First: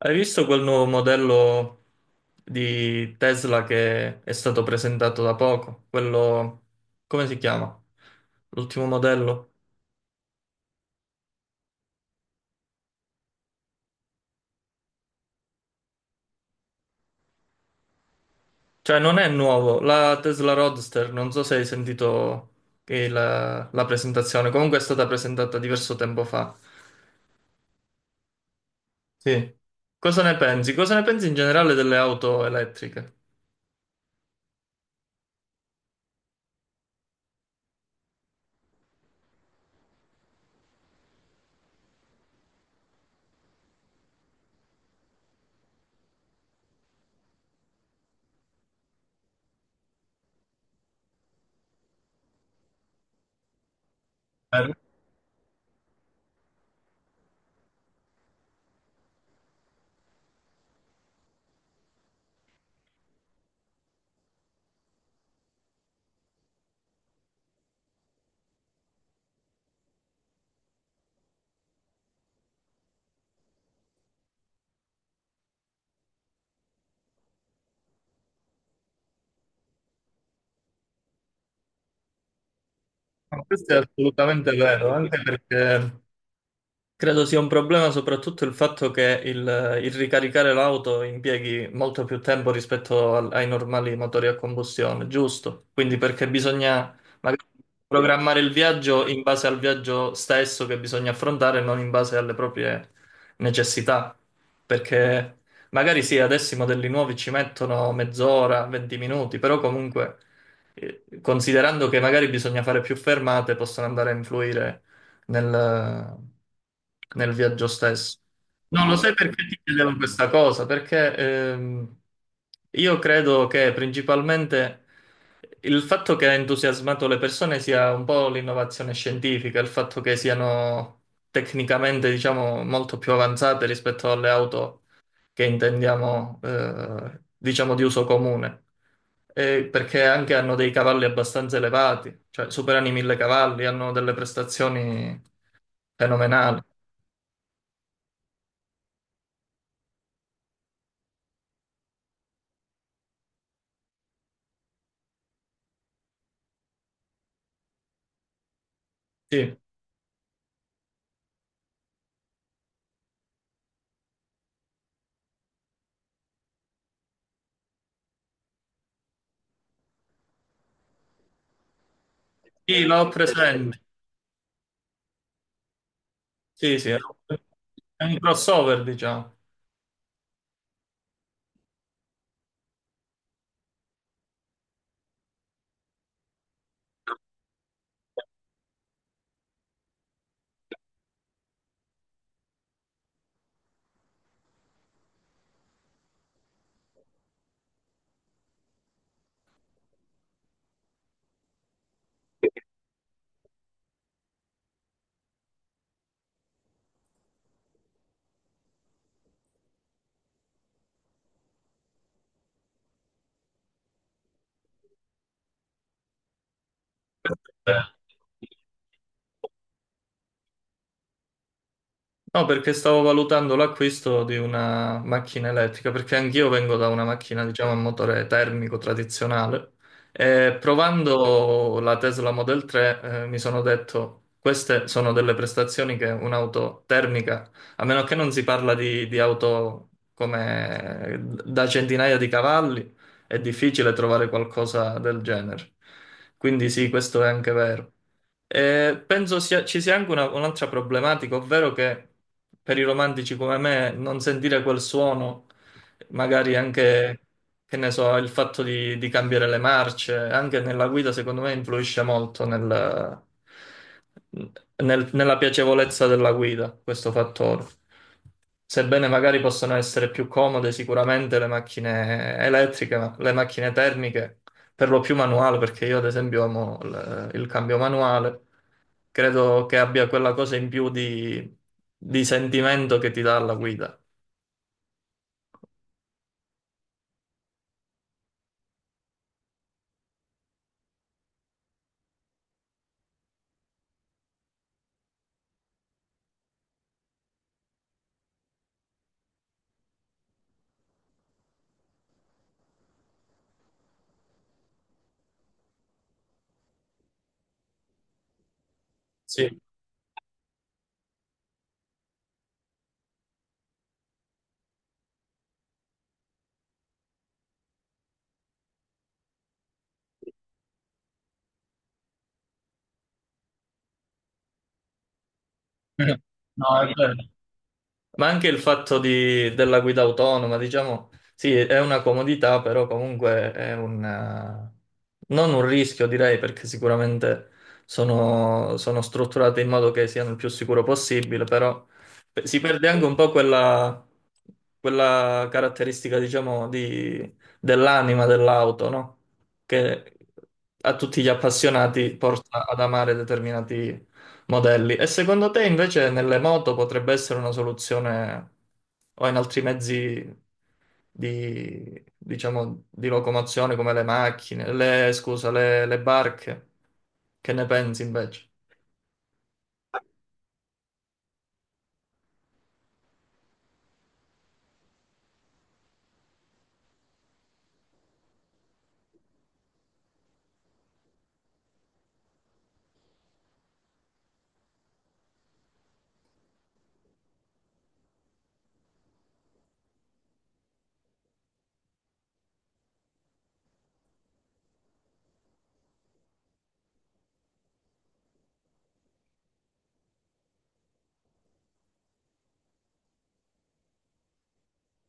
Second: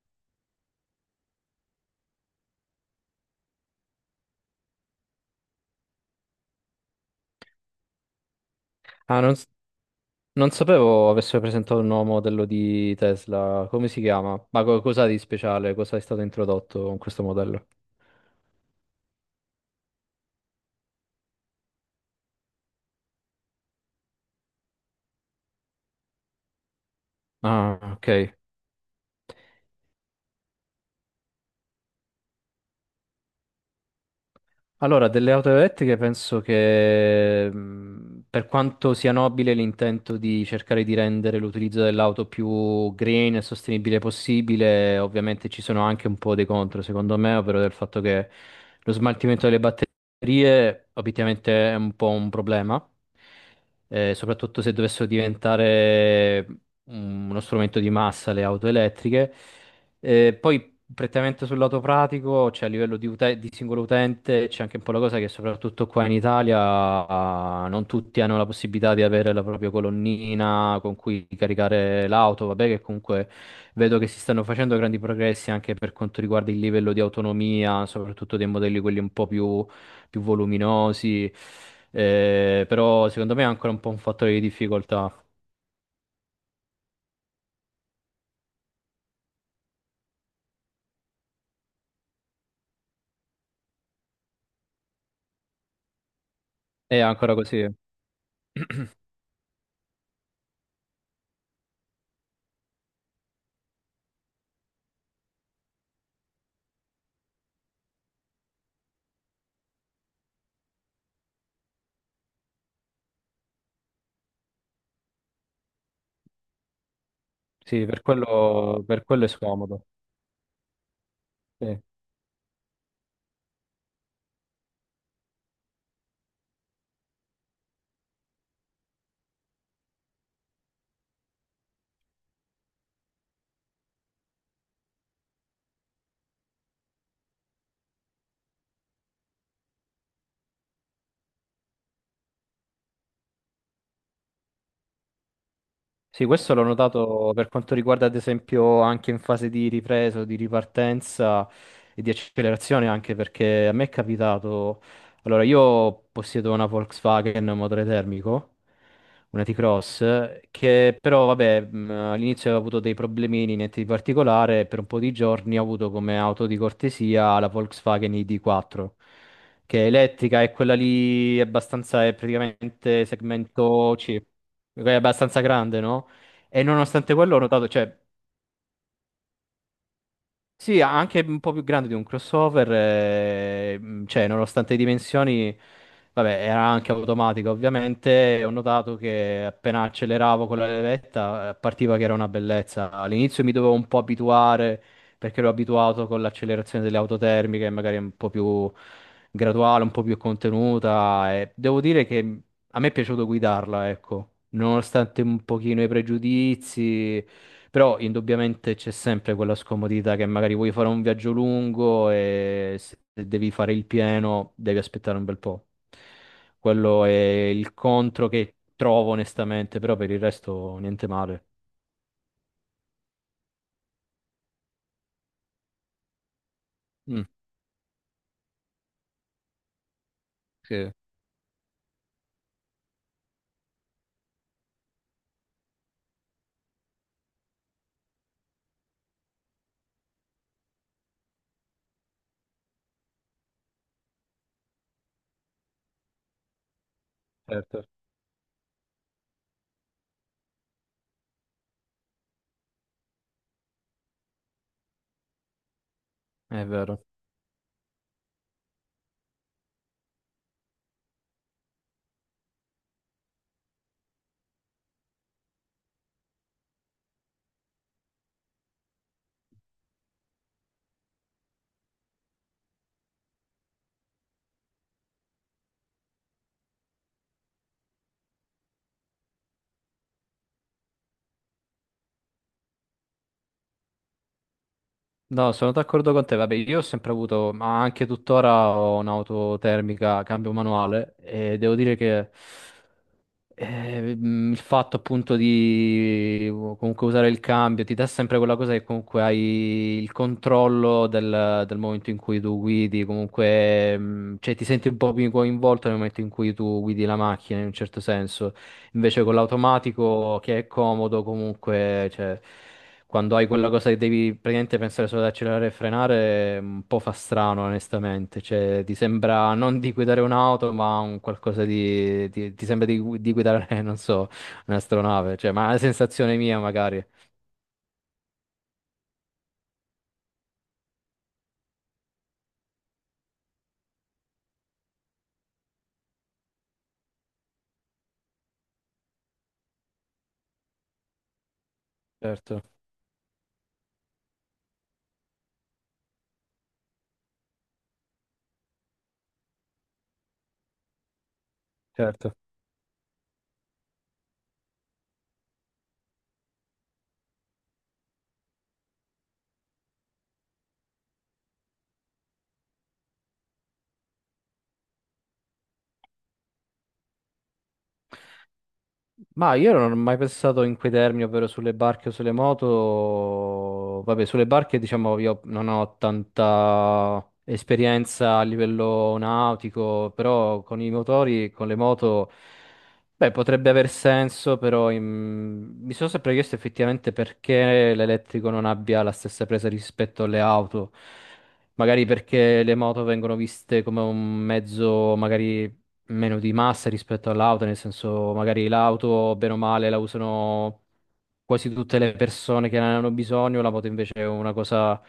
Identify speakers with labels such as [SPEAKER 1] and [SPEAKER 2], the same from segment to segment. [SPEAKER 1] Hai visto quel nuovo modello di Tesla che è stato presentato da poco? Quello, come si chiama? L'ultimo
[SPEAKER 2] Ah, non, s-
[SPEAKER 1] modello?
[SPEAKER 2] Non sapevo avesse presentato il nuovo modello di Tesla. Come si chiama? Ma cosa di speciale? Cosa è stato introdotto con questo modello?
[SPEAKER 1] Cioè, non è nuovo, la Tesla Roadster, non so se hai sentito che la presentazione, comunque è stata presentata diverso tempo fa.
[SPEAKER 2] Ah, ok.
[SPEAKER 1] Sì. Cosa ne pensi? Cosa ne pensi in generale delle auto elettriche?
[SPEAKER 2] Allora, delle auto elettriche penso che per quanto sia nobile l'intento di cercare di rendere l'utilizzo dell'auto più green e sostenibile possibile, ovviamente ci sono anche un po' dei contro, secondo me, ovvero del fatto che lo smaltimento delle batterie obiettivamente è un po' un problema, soprattutto
[SPEAKER 1] Eh,
[SPEAKER 2] se dovessero diventare uno strumento di massa le auto elettriche. Poi prettamente sul lato pratico, cioè a livello di, di singolo utente, c'è anche un po' la cosa che soprattutto qua in Italia non tutti hanno la possibilità di avere la propria colonnina con cui caricare l'auto, vabbè che comunque vedo che si stanno facendo grandi progressi anche per quanto riguarda il livello di autonomia, soprattutto dei modelli quelli un po' più, più voluminosi, però secondo me
[SPEAKER 1] no,
[SPEAKER 2] è ancora
[SPEAKER 1] questo è
[SPEAKER 2] un po' un fattore di
[SPEAKER 1] assolutamente vero,
[SPEAKER 2] difficoltà.
[SPEAKER 1] anche perché credo sia un problema soprattutto il fatto che il ricaricare l'auto impieghi molto più tempo rispetto ai normali motori a combustione, giusto? Quindi perché bisogna
[SPEAKER 2] È ancora
[SPEAKER 1] magari
[SPEAKER 2] così,
[SPEAKER 1] programmare il viaggio in base al viaggio stesso che bisogna affrontare, non in base alle proprie necessità. Perché magari sì, adesso i modelli nuovi ci mettono mezz'ora, 20 minuti, però comunque considerando che magari bisogna fare più fermate, possono andare a influire nel, nel viaggio
[SPEAKER 2] sì,
[SPEAKER 1] stesso. No, lo
[SPEAKER 2] per
[SPEAKER 1] sai
[SPEAKER 2] quello è
[SPEAKER 1] perché ti
[SPEAKER 2] scomodo.
[SPEAKER 1] chiedevo questa cosa? Perché
[SPEAKER 2] Sì.
[SPEAKER 1] ehm, io credo che principalmente il fatto che ha entusiasmato le persone sia un po' l'innovazione scientifica, il fatto che siano tecnicamente, diciamo, molto più avanzate rispetto alle auto che intendiamo, diciamo, di uso comune. E perché anche hanno dei cavalli abbastanza elevati, cioè superano i 1000 cavalli, hanno delle prestazioni
[SPEAKER 2] Sì, questo l'ho
[SPEAKER 1] fenomenale.
[SPEAKER 2] notato per quanto riguarda, ad esempio, anche in fase di ripresa, di ripartenza e di accelerazione, anche perché a me è capitato. Allora, io possiedo una Volkswagen motore termico, una
[SPEAKER 1] Sì,
[SPEAKER 2] T-Cross, che però, vabbè, all'inizio avevo avuto dei problemini, niente di particolare, e per un po' di giorni ho avuto come auto di cortesia la Volkswagen ID4. Che è elettrica e quella lì è abbastanza, è
[SPEAKER 1] sì, l'ho
[SPEAKER 2] praticamente
[SPEAKER 1] presente.
[SPEAKER 2] segmento C, è abbastanza grande, no? E
[SPEAKER 1] Sì, sì, è
[SPEAKER 2] nonostante quello ho notato, cioè,
[SPEAKER 1] un crossover, diciamo.
[SPEAKER 2] sì, anche un po' più grande di un crossover, cioè nonostante le dimensioni, vabbè, era anche automatica ovviamente, e ho notato che appena acceleravo con la levetta partiva che era una bellezza. All'inizio mi dovevo un po' abituare perché ero abituato con l'accelerazione delle auto termiche, magari un po' più graduale, un po' più contenuta, e devo dire che a me è piaciuto guidarla, ecco, nonostante un pochino i pregiudizi. Però indubbiamente c'è sempre quella scomodità che magari vuoi fare un viaggio lungo e se devi fare il pieno devi aspettare un bel po'. Quello è il contro che trovo onestamente, però per il resto niente male.
[SPEAKER 1] No, perché stavo valutando l'acquisto di una macchina elettrica, perché anch'io vengo da una
[SPEAKER 2] Mm,
[SPEAKER 1] macchina, diciamo, a motore termico tradizionale e
[SPEAKER 2] sì,
[SPEAKER 1] provando la Tesla Model 3, mi sono detto, queste sono delle prestazioni che un'auto termica, a meno che non si parla di auto come da centinaia di cavalli, è difficile trovare qualcosa del genere. Quindi sì, questo è anche
[SPEAKER 2] certo.
[SPEAKER 1] vero. Ci sia anche un'altra problematica, ovvero che per i romantici come me non sentire quel suono, magari
[SPEAKER 2] È vero.
[SPEAKER 1] anche, che ne so, il fatto di cambiare le marce, anche nella guida, secondo me influisce molto nella piacevolezza della guida, questo fattore. Sebbene magari possano essere più comode sicuramente le macchine elettriche, ma le macchine termiche, per lo più manuale, perché io ad esempio amo il cambio manuale credo che abbia quella cosa in più di sentimento che ti dà la guida.
[SPEAKER 2] No, sono d'accordo con te. Vabbè, io ho sempre avuto, ma anche tuttora ho un'auto termica, cambio manuale e devo dire che il fatto appunto di comunque usare il cambio ti dà sempre quella cosa che comunque hai il controllo del, del momento in cui tu guidi, comunque cioè, ti senti un po' più coinvolto nel momento in cui tu guidi la macchina in un certo senso. Invece con
[SPEAKER 1] Sì.
[SPEAKER 2] l'automatico che è comodo comunque, cioè, quando hai quella cosa che devi praticamente pensare solo ad accelerare e frenare, è un po' fa strano onestamente, cioè ti sembra non di guidare un'auto ma un qualcosa di, ti sembra di, di guidare, non so, un'astronave, cioè, ma è una sensazione mia
[SPEAKER 1] No, è
[SPEAKER 2] magari.
[SPEAKER 1] vero. Ma anche il della guida autonoma, diciamo, sì, è una comodità, però comunque è un, non un rischio, direi, perché sicuramente sono strutturate in modo che siano il più sicuro possibile, però si
[SPEAKER 2] Certo,
[SPEAKER 1] perde anche un po' quella caratteristica, diciamo, dell'anima dell'auto, no? Che a tutti gli appassionati
[SPEAKER 2] certo.
[SPEAKER 1] porta ad amare determinati modelli. E secondo te invece nelle moto potrebbe essere una soluzione o in altri mezzi di, diciamo, di locomozione come le macchine, le, scusa, le barche? Che ne pensi invece?
[SPEAKER 2] Ma io non ho mai pensato in quei termini, ovvero sulle barche o sulle moto. Vabbè, sulle barche, diciamo, io non ho tanta esperienza a livello nautico, però con i motori, con le moto, beh, potrebbe aver senso, però mi sono sempre chiesto effettivamente perché l'elettrico non abbia la stessa presa rispetto alle auto. Magari perché le moto vengono viste come un mezzo, magari meno di massa rispetto all'auto, nel senso magari l'auto, bene o male, la usano quasi tutte le persone che ne hanno bisogno, la moto invece è una cosa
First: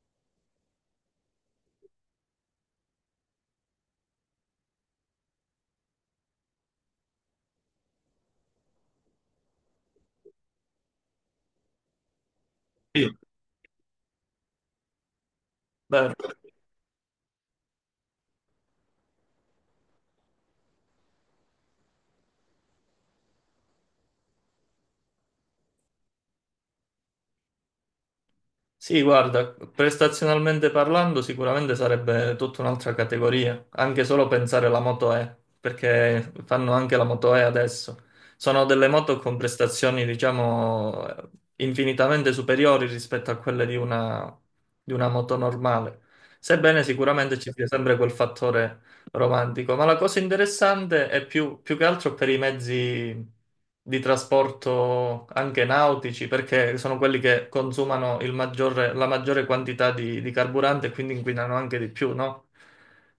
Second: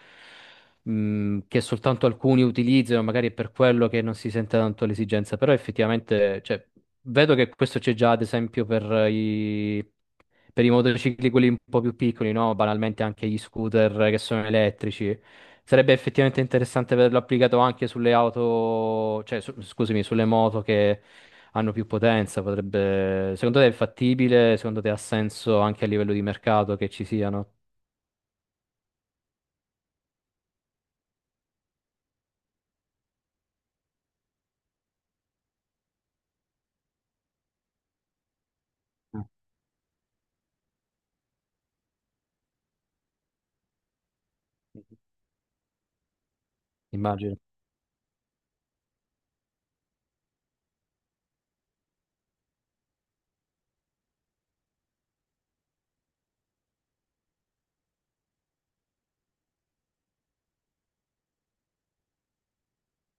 [SPEAKER 2] che soltanto alcuni utilizzano, magari è per quello che non si sente tanto l'esigenza, però effettivamente, cioè, vedo che questo c'è già, ad esempio, i, per i motocicli, quelli un po' più piccoli, no? Banalmente
[SPEAKER 1] Sì.
[SPEAKER 2] anche gli scooter che sono elettrici. Sarebbe
[SPEAKER 1] Vero?
[SPEAKER 2] effettivamente interessante vederlo applicato anche sulle auto, cioè, scusami, sulle moto che hanno più potenza. Potrebbe... Secondo te è fattibile? Secondo te ha senso anche a livello di mercato che ci siano?
[SPEAKER 1] Sì, guarda, prestazionalmente parlando, sicuramente sarebbe tutta un'altra categoria, anche solo pensare alla Moto E, perché fanno anche la Moto E adesso. Sono delle moto
[SPEAKER 2] Mm.
[SPEAKER 1] con prestazioni, diciamo, infinitamente superiori rispetto a quelle di una moto normale. Sebbene
[SPEAKER 2] Immagino.
[SPEAKER 1] sicuramente ci sia sempre quel fattore romantico, ma la cosa interessante è più, più che altro per i mezzi di trasporto anche nautici, perché sono quelli che consumano la maggiore quantità di carburante e quindi inquinano anche di più, no?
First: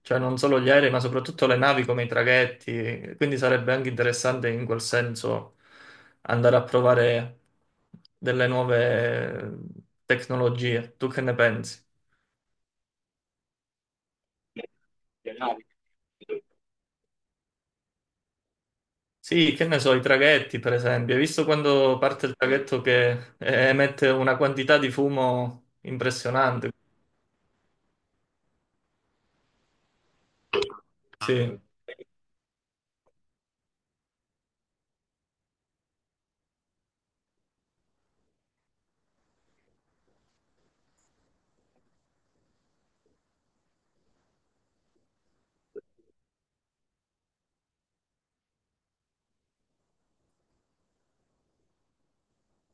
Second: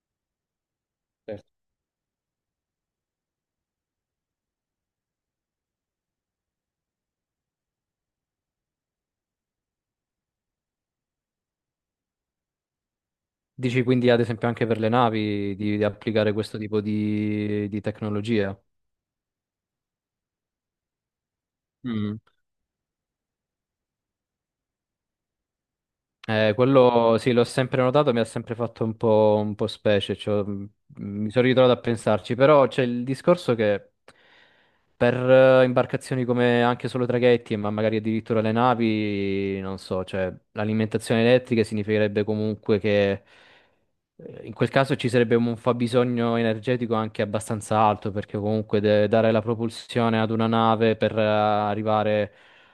[SPEAKER 1] Cioè non solo gli aerei, ma soprattutto le navi come i traghetti, quindi sarebbe anche interessante in quel senso andare a provare delle nuove tecnologie. Tu che ne pensi?
[SPEAKER 2] Dici quindi ad esempio anche per le navi di applicare questo tipo di tecnologia?
[SPEAKER 1] Sì, che ne so, i traghetti, per esempio. Hai visto quando
[SPEAKER 2] Mm.
[SPEAKER 1] parte il traghetto che emette una quantità di fumo impressionante?
[SPEAKER 2] Quello sì, l'ho sempre notato, mi ha sempre fatto un po' specie, cioè, mi sono
[SPEAKER 1] Sì.
[SPEAKER 2] ritrovato a pensarci, però c'è il discorso che per imbarcazioni come anche solo traghetti, ma magari addirittura le navi, non so, cioè l'alimentazione elettrica significherebbe comunque che in quel caso ci sarebbe un fabbisogno energetico anche abbastanza alto, perché comunque dare la propulsione ad una nave per arrivare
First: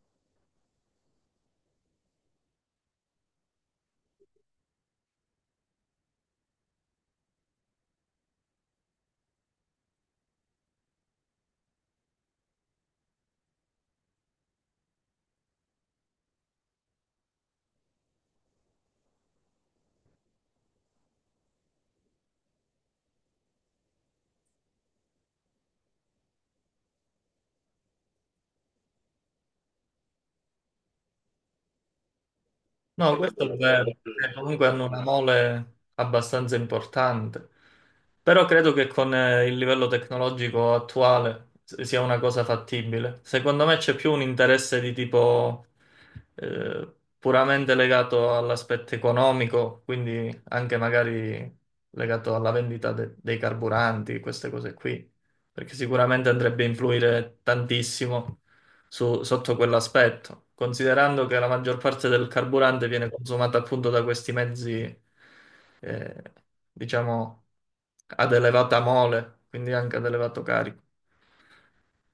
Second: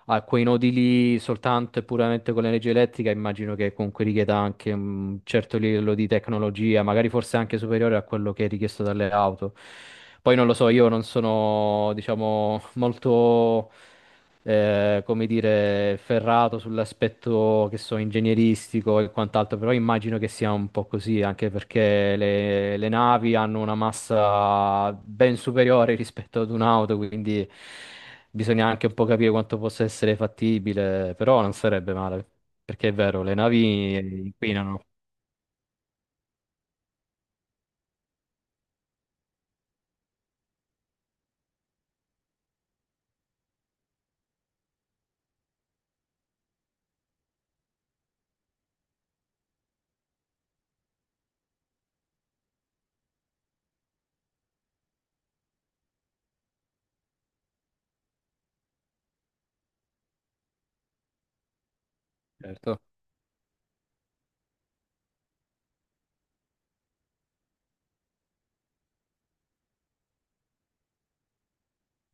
[SPEAKER 2] a quei nodi lì soltanto e puramente con l'energia elettrica, immagino che comunque richieda anche un certo livello di tecnologia, magari forse anche superiore a quello che è richiesto dalle auto. Poi non lo so, io non sono, diciamo, molto come dire, ferrato sull'aspetto che so, ingegneristico e quant'altro, però immagino che sia un po' così, anche perché le navi hanno una massa ben superiore rispetto ad un'auto, quindi bisogna anche un po' capire quanto possa essere fattibile, però non sarebbe male, perché è
[SPEAKER 1] No, e
[SPEAKER 2] vero, le
[SPEAKER 1] questo è quello vero,
[SPEAKER 2] navi
[SPEAKER 1] è perché comunque hanno
[SPEAKER 2] inquinano,
[SPEAKER 1] una mole abbastanza importante, però credo che con il livello tecnologico attuale sia una cosa fattibile. Secondo me c'è più un interesse di tipo puramente legato all'aspetto economico, quindi anche magari legato alla vendita dei carburanti, queste cose qui, perché sicuramente andrebbe a influire tantissimo sotto quell'aspetto, considerando che la maggior parte del
[SPEAKER 2] certo.
[SPEAKER 1] carburante viene consumata appunto da questi mezzi, eh, diciamo, ad elevata mole, quindi anche ad elevato carico.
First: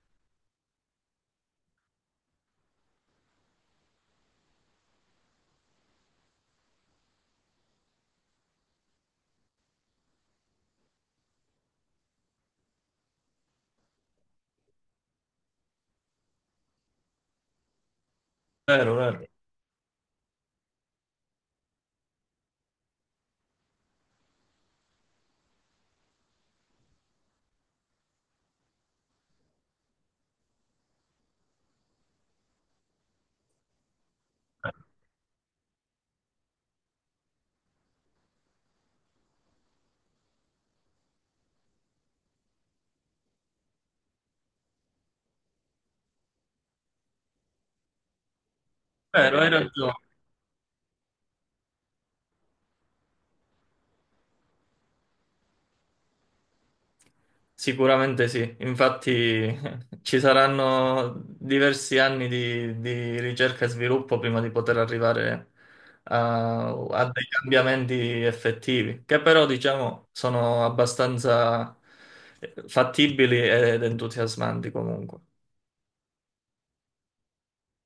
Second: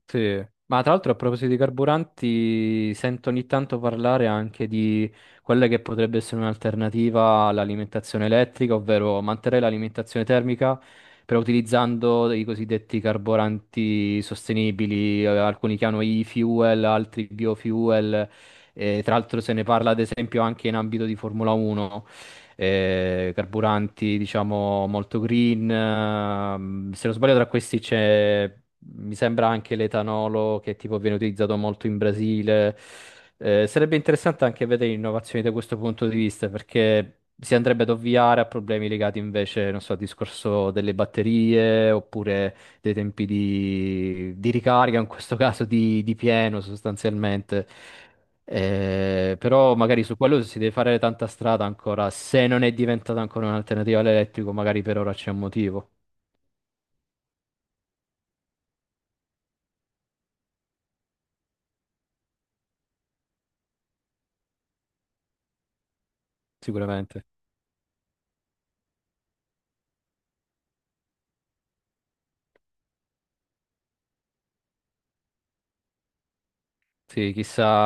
[SPEAKER 2] Sì, ma tra l'altro a proposito di carburanti, sento ogni tanto parlare anche di quella che potrebbe essere un'alternativa all'alimentazione elettrica, ovvero mantenere l'alimentazione termica, però utilizzando i cosiddetti carburanti sostenibili, alcuni che hanno e-fuel, altri biofuel,
[SPEAKER 1] Vero,
[SPEAKER 2] e tra
[SPEAKER 1] vero,
[SPEAKER 2] l'altro se ne parla ad esempio anche in ambito di Formula 1 carburanti, diciamo, molto green. Se non sbaglio, tra questi c'è, mi sembra anche l'etanolo che tipo viene utilizzato molto in Brasile. Sarebbe interessante anche vedere innovazioni da questo punto di vista, perché si andrebbe ad ovviare a problemi legati invece, non so, al discorso delle batterie oppure dei tempi di ricarica, in questo caso di pieno sostanzialmente.
[SPEAKER 1] vero, hai ragione.
[SPEAKER 2] Però magari su quello si deve fare tanta strada ancora. Se non è diventata ancora un'alternativa all'elettrico, magari per ora c'è un motivo,
[SPEAKER 1] Sicuramente sì, infatti ci saranno diversi anni di ricerca e sviluppo prima di poter arrivare a, a
[SPEAKER 2] sicuramente.
[SPEAKER 1] dei cambiamenti effettivi, che però diciamo sono abbastanza fattibili ed entusiasmanti comunque.
[SPEAKER 2] Sì, chissà